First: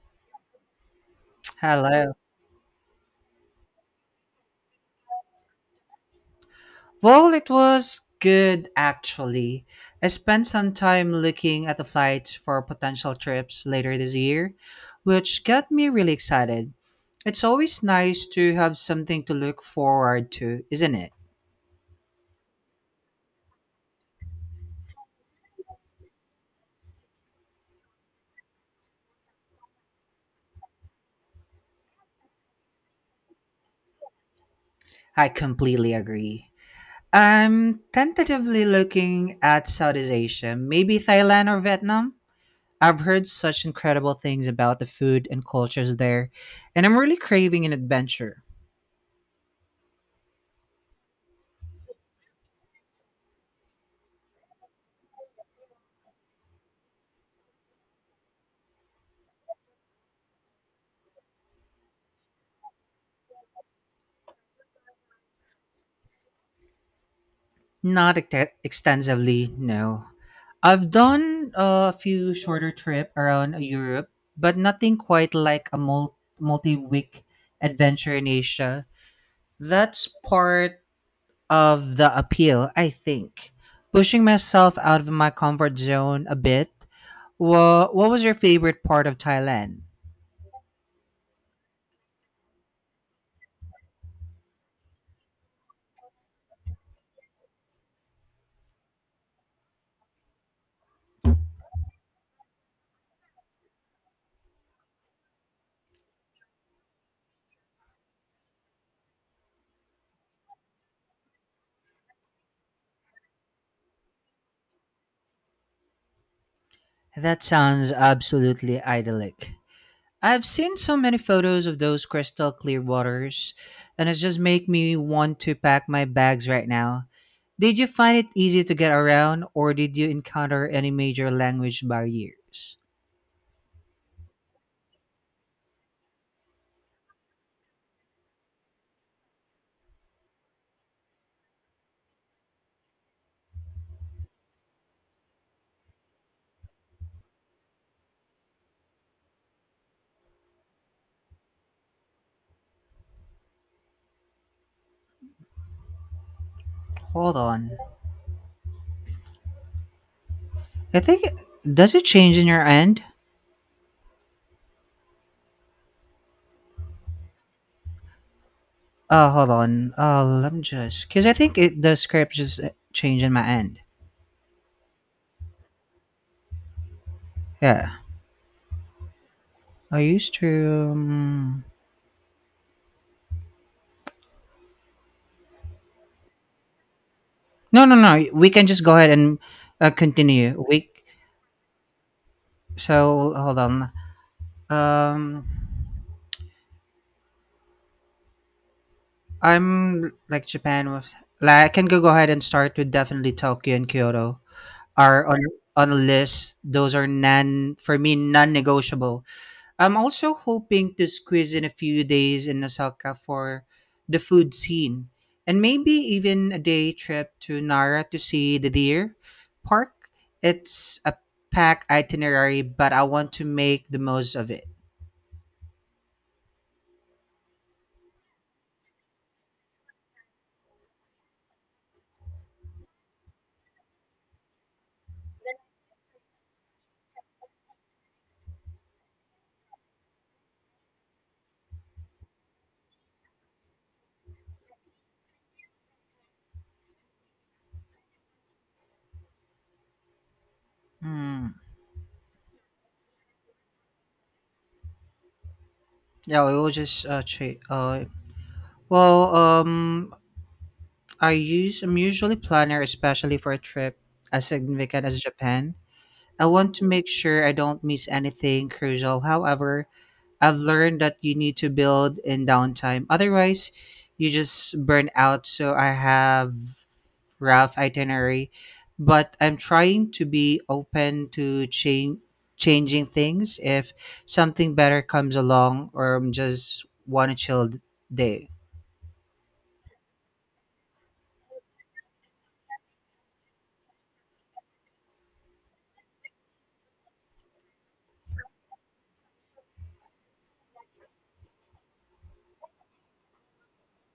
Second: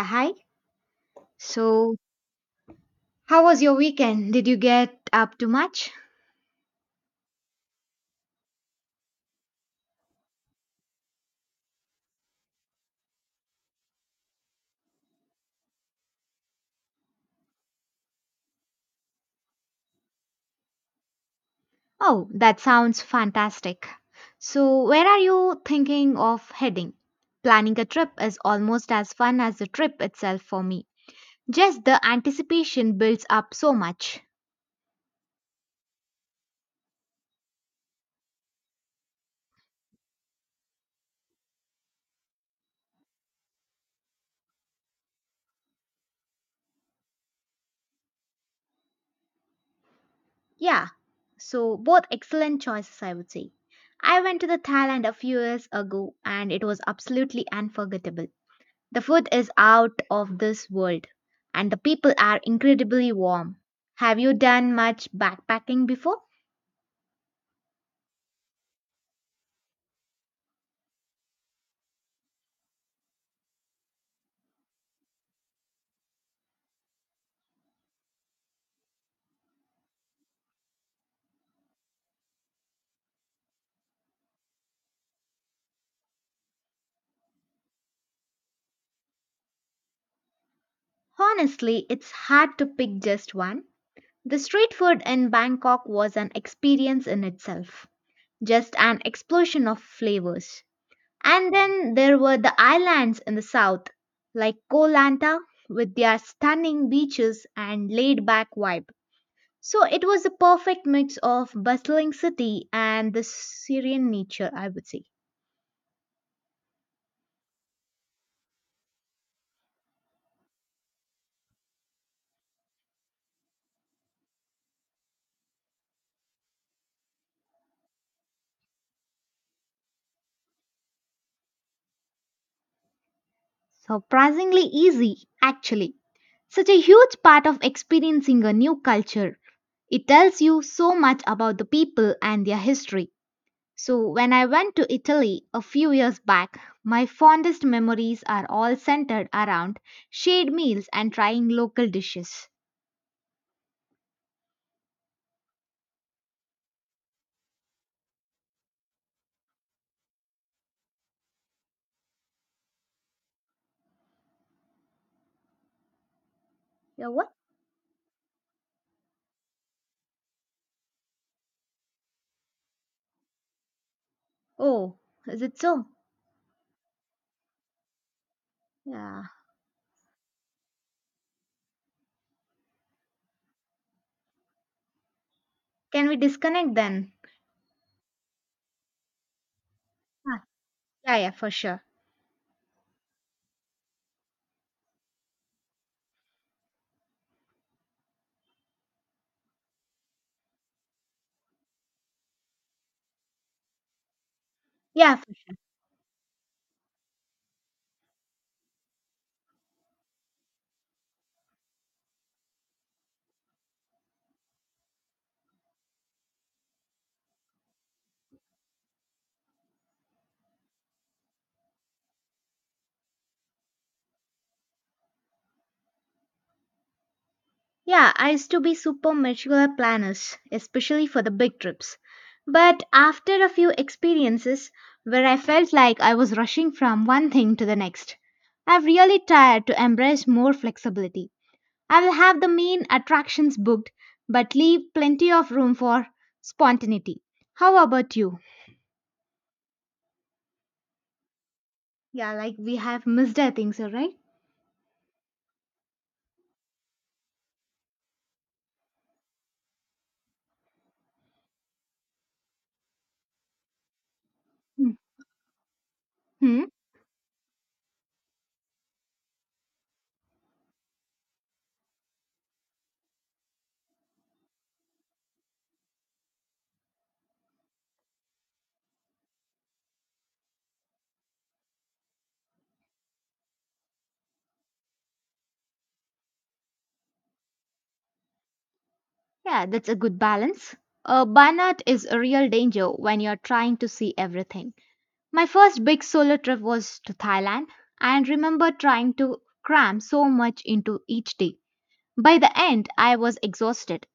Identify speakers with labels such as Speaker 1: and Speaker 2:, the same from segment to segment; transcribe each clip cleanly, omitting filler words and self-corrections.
Speaker 1: Hi. So,
Speaker 2: Hello.
Speaker 1: how was your weekend? Did you get up to much?
Speaker 2: Well, it was good actually. I spent some time looking at the flights for potential trips later this year, which got me really excited. It's always nice to have something to look forward to, isn't it?
Speaker 1: Oh, that sounds fantastic. So, where are you thinking of heading? Planning a trip is almost as fun as the trip itself for me. Just the anticipation builds up so much.
Speaker 2: I completely agree. I'm tentatively looking at Southeast Asia, maybe Thailand or Vietnam. I've heard such incredible things about the food and cultures there, and I'm really craving an adventure.
Speaker 1: Yeah. So, both excellent choices, I would say. I went to the Thailand a few years ago and it was absolutely unforgettable. The food is out of this world and the people are incredibly warm. Have you done much backpacking before?
Speaker 2: Not extensively, no. I've done a few shorter trip around Europe, but nothing quite like a multi-week adventure in Asia. That's part of the appeal, I think. Pushing myself out of my comfort zone a bit. Well, what was your favorite part of Thailand?
Speaker 1: Honestly, it's hard to pick just one. The street food in Bangkok was an experience in itself, just an explosion of flavors. And then there were the islands in the south, like Koh Lanta, with their stunning beaches and laid back vibe. So it was a perfect mix of bustling city and the Syrian nature, I would say.
Speaker 2: That sounds absolutely idyllic. I've seen so many photos of those crystal clear waters, and it just make me want to pack my bags right now. Did you find it easy to get around, or did you encounter any major language barriers?
Speaker 1: Surprisingly easy, actually. Such a huge part of experiencing a new culture. It tells you so much about the people and their history. So, when I went to Italy a few years back, my fondest memories are all centered around shared meals and trying local dishes.
Speaker 2: Hold on. I think, does it change in your end?
Speaker 1: Yeah, what?
Speaker 2: Hold on. Let me just, because I think it the script just changed in my end.
Speaker 1: Oh, is it so?
Speaker 2: Yeah,
Speaker 1: Yeah.
Speaker 2: I used to. Um,
Speaker 1: Can we disconnect then?
Speaker 2: no, no, no. We can just go ahead and
Speaker 1: Ah,
Speaker 2: continue. We,
Speaker 1: yeah, yeah, for sure.
Speaker 2: so hold on. Um. I'm like Japan was like I can go ahead and start with definitely Tokyo and Kyoto
Speaker 1: Yeah,
Speaker 2: are on on a list. Those are non for me non-negotiable. I'm also hoping to squeeze in a few days in Osaka for the food scene and maybe even a day trip to Nara to see the deer park. It's a packed itinerary, but I want to make the most of it.
Speaker 1: yeah, I used to be super meticulous planners, especially for the big trips. But after a few experiences where I felt like I was rushing from one thing to the next, I've really tried to embrace more flexibility. I will have the main attractions booked, but leave plenty of room for spontaneity. How about you?
Speaker 2: Hmm.
Speaker 1: Yeah, like we have missed, I think so, right?
Speaker 2: Yeah, we will just well, I'm usually planner, especially for a trip as significant as Japan. I
Speaker 1: Hmm.
Speaker 2: want to make sure I don't miss anything crucial. However, I've learned that you need to build in downtime. Otherwise, you just burn out. So I have rough itinerary, but I'm trying to be open to change changing things if something better comes along or I'm just want a chill day.
Speaker 1: Yeah, that's a good balance. Burnout is a real danger when you're trying to see everything. My first big solo trip was to Thailand and remember trying to cram so much into each day. By the end, I was exhausted,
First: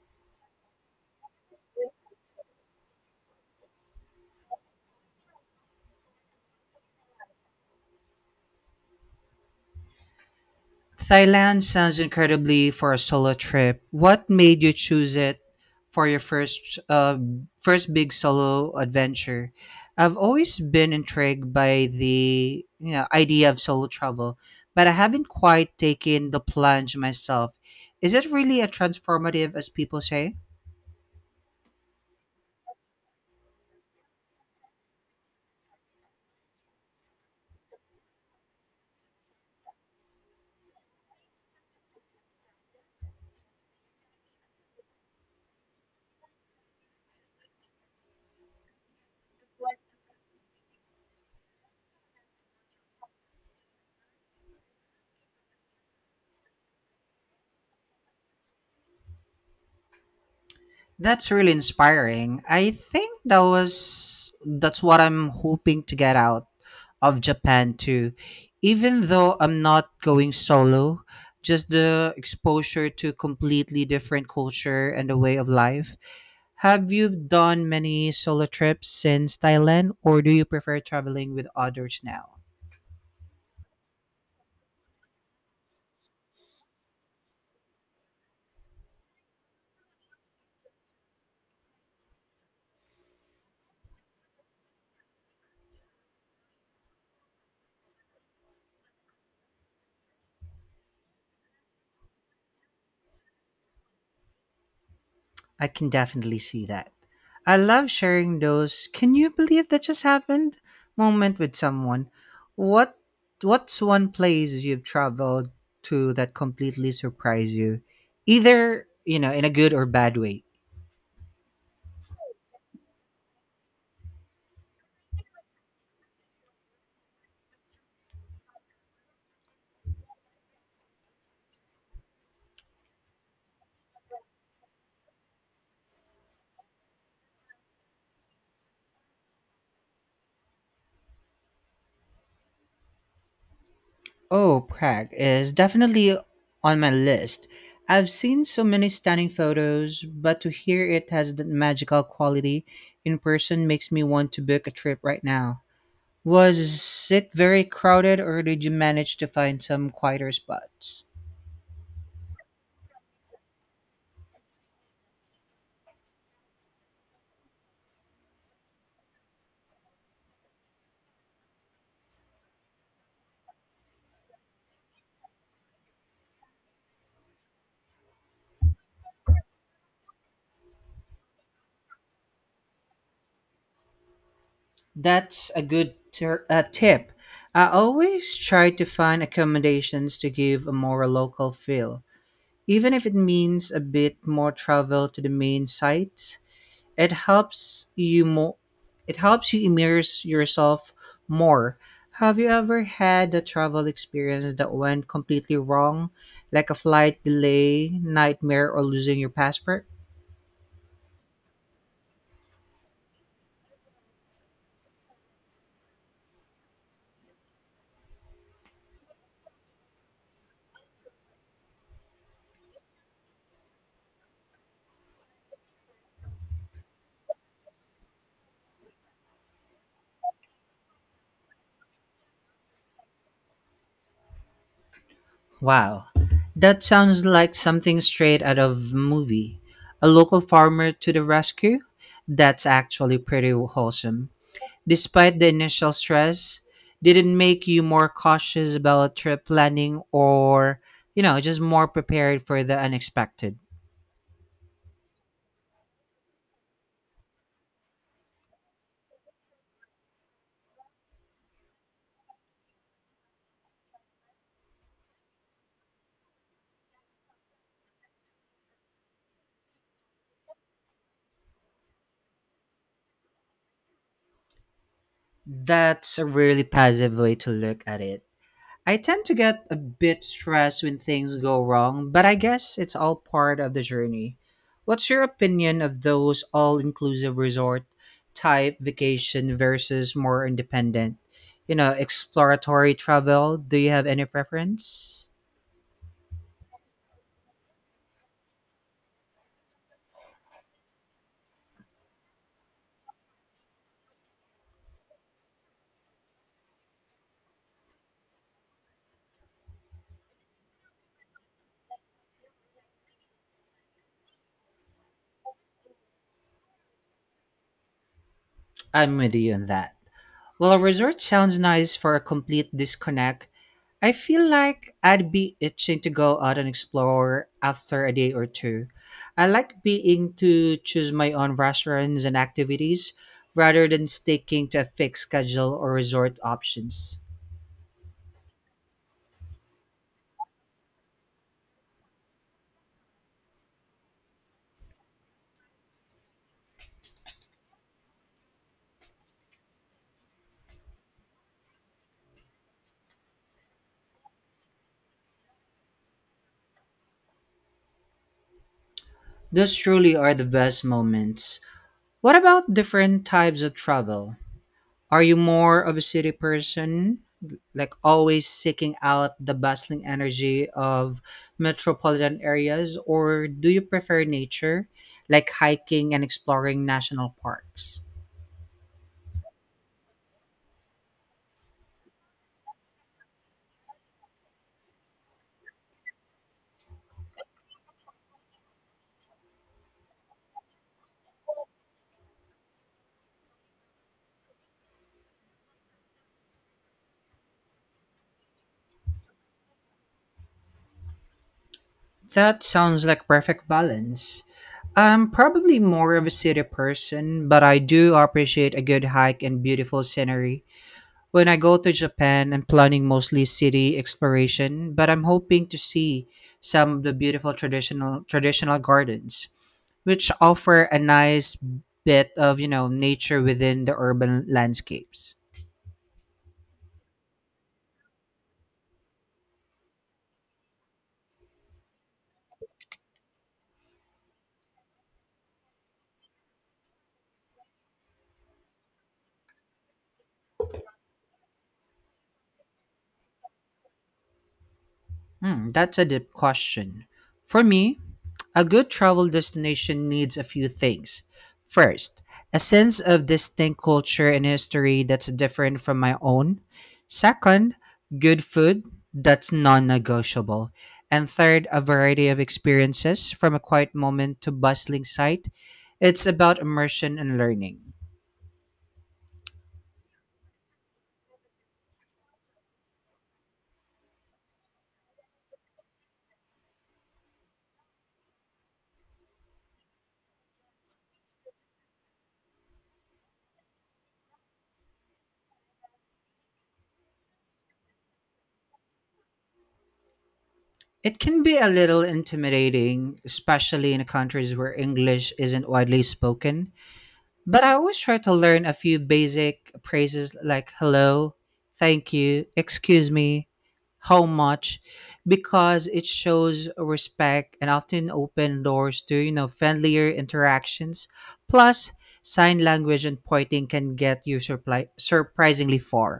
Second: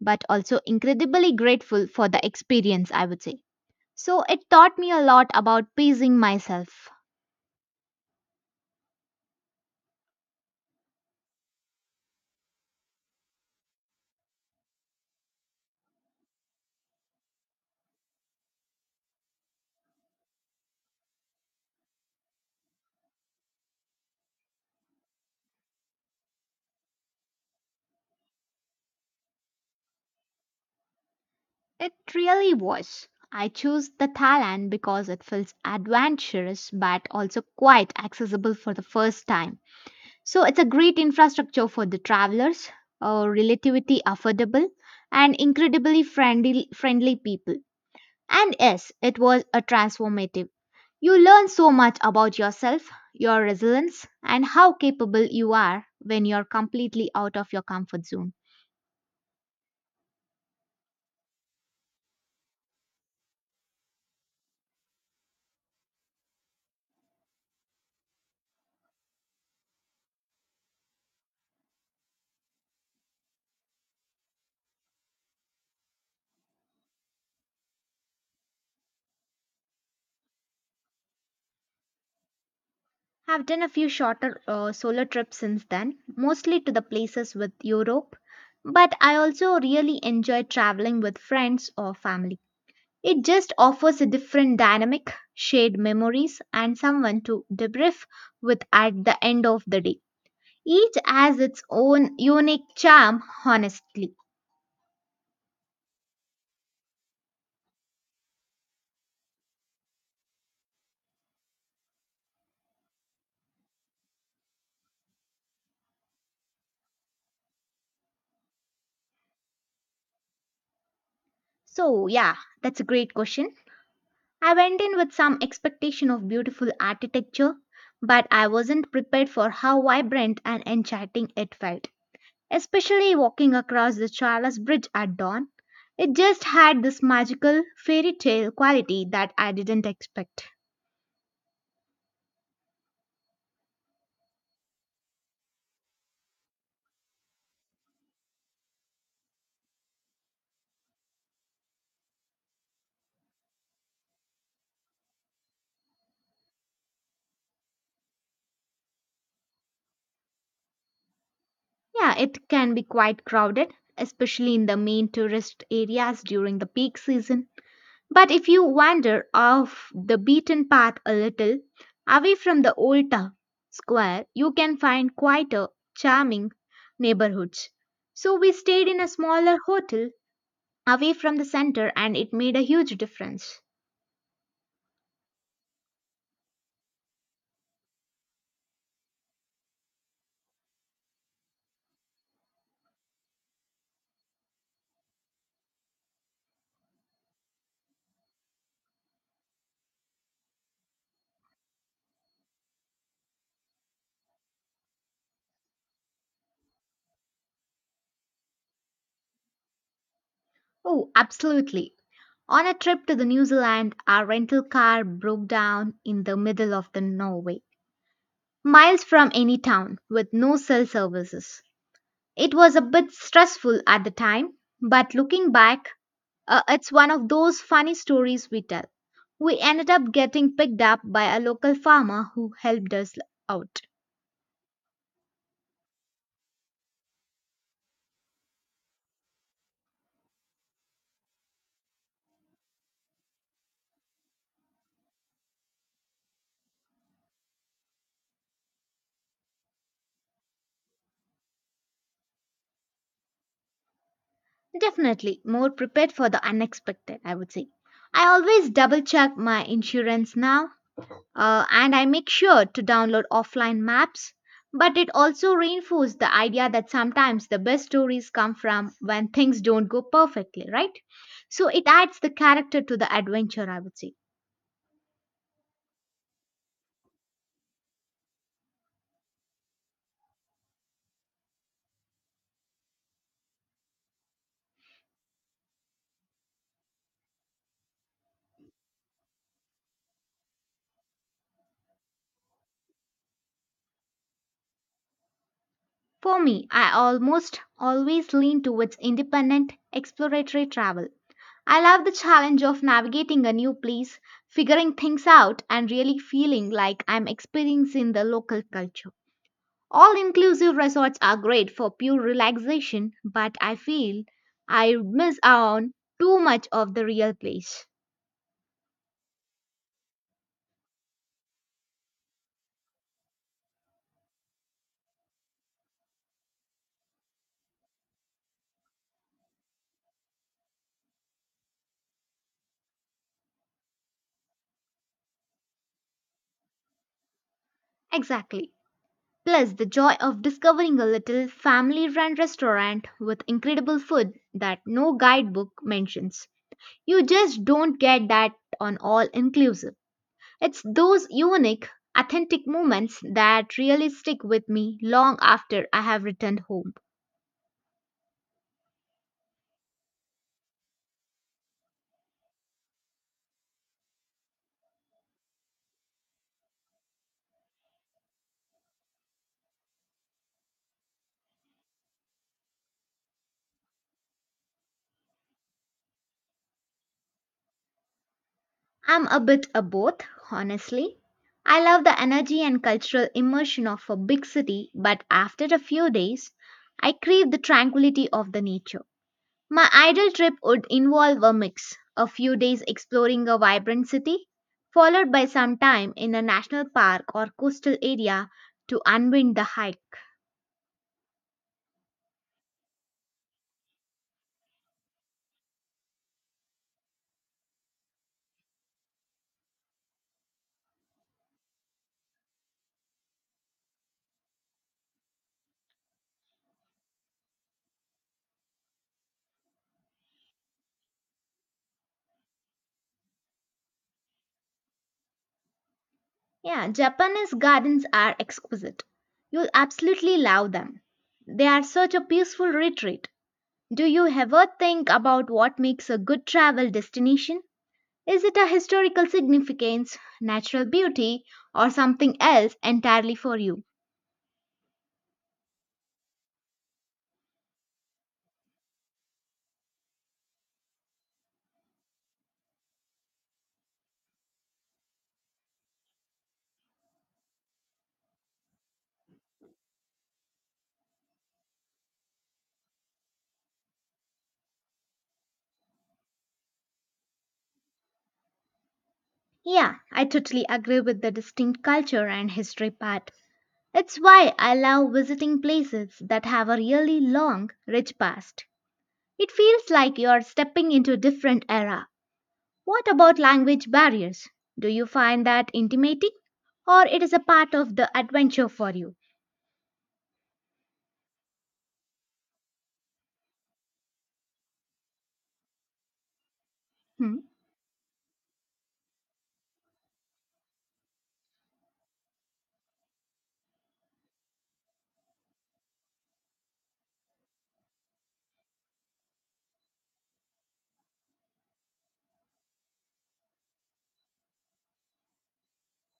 Speaker 1: but also incredibly grateful for the experience, I would say. So it taught me a lot about pacing myself.
Speaker 2: Thailand sounds incredibly for a solo trip. What made you choose it for your first big solo adventure? I've always been intrigued by the idea of solo travel, but I haven't quite taken the plunge myself. Is it really a transformative as people say?
Speaker 1: It really was. I chose the Thailand because it feels adventurous but also quite accessible for the first time. So it's a great infrastructure for the travelers, relatively affordable, and incredibly friendly people. And yes, it was a transformative. You learn so much about yourself, your resilience, and how capable you are when you're completely out of your comfort zone.
Speaker 2: That's really inspiring. I think that's what I'm hoping to get out of Japan too. Even though I'm not going solo, just the exposure to completely different culture and the way of life. Have you done many solo trips since Thailand or do you prefer traveling with others now?
Speaker 1: I've done a few shorter solo trips since then, mostly to the places with Europe, but I also really enjoy traveling with friends or family. It just offers a different dynamic, shared memories, and someone to debrief with at the end of the day. Each has its own unique charm, honestly.
Speaker 2: I can definitely see that. I love sharing those "can you believe that just happened" moment with someone. What what's one place you've traveled to that completely surprised you? Either, you know, in a good or bad way.
Speaker 1: So, yeah, that's a great question. I went in with some expectation of beautiful architecture, but I wasn't prepared for how vibrant and enchanting it felt. Especially walking across the Charles Bridge at dawn, it just had this magical fairy tale quality that I didn't expect.
Speaker 2: Oh, Prague is definitely on my list. I've seen so many stunning photos, but to hear it has that magical quality in person makes me want to book a trip right now. Was it very crowded, or did you manage to find some quieter spots?
Speaker 1: Yeah, it can be quite crowded, especially in the main tourist areas during the peak season. But if you wander off the beaten path a little, away from the old town square, you can find quite charming neighborhoods. So we stayed in a smaller hotel away from the center and it made a huge difference.
Speaker 2: That's a good tip. I always try to find accommodations to give a more local feel. Even if it means a bit more travel to the main sites, it helps you more it helps you immerse yourself more. Have you ever had a travel experience that went completely wrong, like a flight delay, nightmare, or losing your passport?
Speaker 1: Oh, absolutely. On a trip to the New Zealand, our rental car broke down in the middle of the Norway, miles from any town with no cell services. It was a bit stressful at the time, but looking back, it's one of those funny stories we tell. We ended up getting picked up by a local farmer who helped us out.
Speaker 2: Wow, that sounds like something straight out of movie. A local farmer to the rescue? That's actually pretty wholesome. Despite the initial stress, did it make you more cautious about trip planning or, you know, just more prepared for the unexpected?
Speaker 1: Definitely more prepared for the unexpected, I would say. I always double check my insurance now and I make sure to download offline maps. But it also reinforced the idea that sometimes the best stories come from when things don't go perfectly, right? So it adds the character to the adventure, I would say.
Speaker 2: That's a really positive way to look at it. I tend to get a bit stressed when things go wrong, but I guess it's all part of the journey. What's your opinion of those all inclusive resort type vacation versus more independent, you know, exploratory travel? Do you have any preference?
Speaker 1: For me, I almost always lean towards independent, exploratory travel. I love the challenge of navigating a new place, figuring things out, and really feeling like I'm experiencing the local culture. All inclusive resorts are great for pure relaxation, but I feel I miss out on too much of the real place.
Speaker 2: I'm with you on that. While a resort sounds nice for a complete disconnect, I feel like I'd be itching to go out and explore after a day or two. I like being to choose my own restaurants and activities rather than sticking to a fixed schedule or resort options.
Speaker 1: Exactly. Plus, the joy of discovering a little family run restaurant with incredible food that no guidebook mentions. You just don't get that on all inclusive. It's those unique, authentic moments that really stick with me long after I have returned home.
Speaker 2: Those truly are the best moments. What about different types of travel? Are you more of a city person, like always seeking out the bustling energy of metropolitan areas, or do you prefer nature, like hiking and exploring national parks?
Speaker 1: I'm a bit of both, honestly. I love the energy and cultural immersion of a big city, but after a few days, I crave the tranquility of the nature. My ideal trip would involve a mix a few days exploring a vibrant city, followed by some time in a national park or coastal area to unwind the hike.
Speaker 2: That sounds like perfect balance. I'm probably more of a city person, but I do appreciate a good hike and beautiful scenery. When I go to Japan, I'm planning mostly city exploration, but I'm hoping to see some of the beautiful traditional gardens, which offer a nice bit of, you know, nature within the urban landscapes.
Speaker 1: Yeah, Japanese gardens are exquisite. You'll absolutely love them. They are such a peaceful retreat. Do you ever think about what makes a good travel destination? Is it a historical significance, natural beauty, or something else entirely for you?
Speaker 2: Hmm, that's a deep question. For me, a good travel destination needs a few things. First, a sense of distinct culture and history that's different from my own. Second, good food, that's non negotiable. And third, a variety of experiences from a quiet moment to bustling sight. It's about immersion and learning.
Speaker 1: Yeah, I totally agree with the distinct culture and history part. It's why I love visiting places that have a really long, rich past. It feels like you're stepping into a different era. What about language barriers? Do you find that intimating? Or it is a part of the adventure for you?
Speaker 2: It can be a little intimidating, especially in countries where English isn't widely spoken.
Speaker 1: Hmm?
Speaker 2: But I always try to learn a few basic phrases like hello, thank you, excuse me, how much, because it shows respect and often open doors to, you know, friendlier interactions. Plus, sign language and pointing can get you surprisingly far.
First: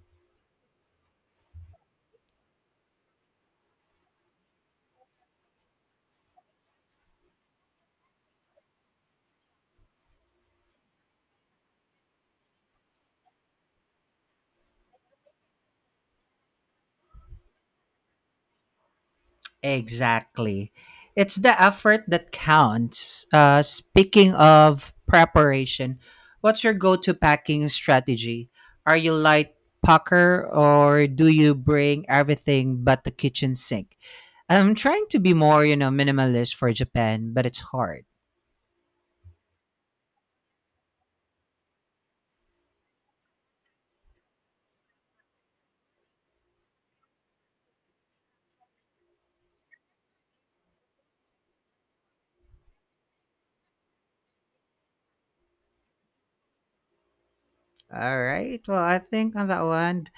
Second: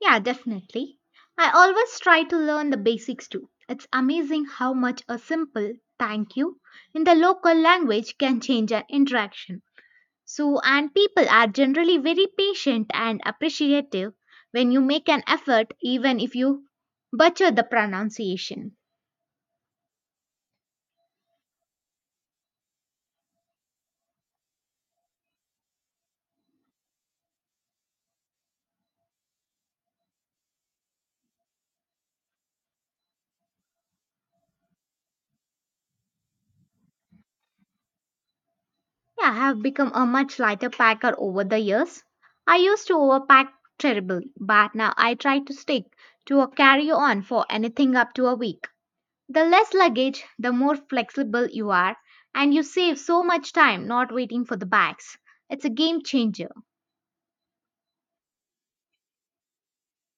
Speaker 1: Yeah, definitely. I always try to learn the basics too. It's amazing how much a simple thank you in the local language can change an interaction. So, and people are generally very patient and appreciative when you make an effort, even if you butcher the pronunciation.
Speaker 2: Exactly. It's the effort that counts. Speaking of preparation, what's your go to packing strategy? Are you light packer or do you bring everything but the kitchen sink? I'm trying to be more, you know, minimalist for Japan, but it's hard.
Speaker 1: Yeah, I have become a much lighter packer over the years. I used to overpack terribly, but now I try to stick to a carry on for anything up to a week. The less luggage, the more flexible you are, and you save so much time not waiting for the bags. It's a game changer.
Speaker 2: All right. Well, I think on that one,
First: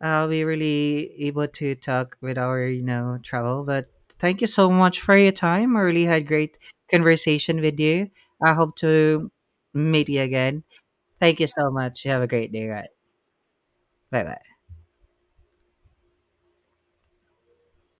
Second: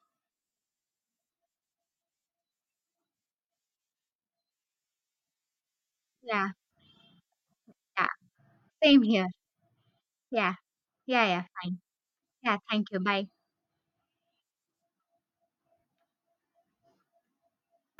Speaker 2: we really able to talk with our travel, but thank you so much for your time. I really had
Speaker 1: Yeah,
Speaker 2: great conversation with
Speaker 1: yeah,
Speaker 2: you. I hope
Speaker 1: same here.
Speaker 2: to meet you
Speaker 1: Yeah,
Speaker 2: again.
Speaker 1: yeah,
Speaker 2: Thank
Speaker 1: yeah,
Speaker 2: you so
Speaker 1: fine.
Speaker 2: much. You have a great
Speaker 1: Yeah,
Speaker 2: day,
Speaker 1: thank
Speaker 2: right?
Speaker 1: you. Bye.
Speaker 2: Bye bye.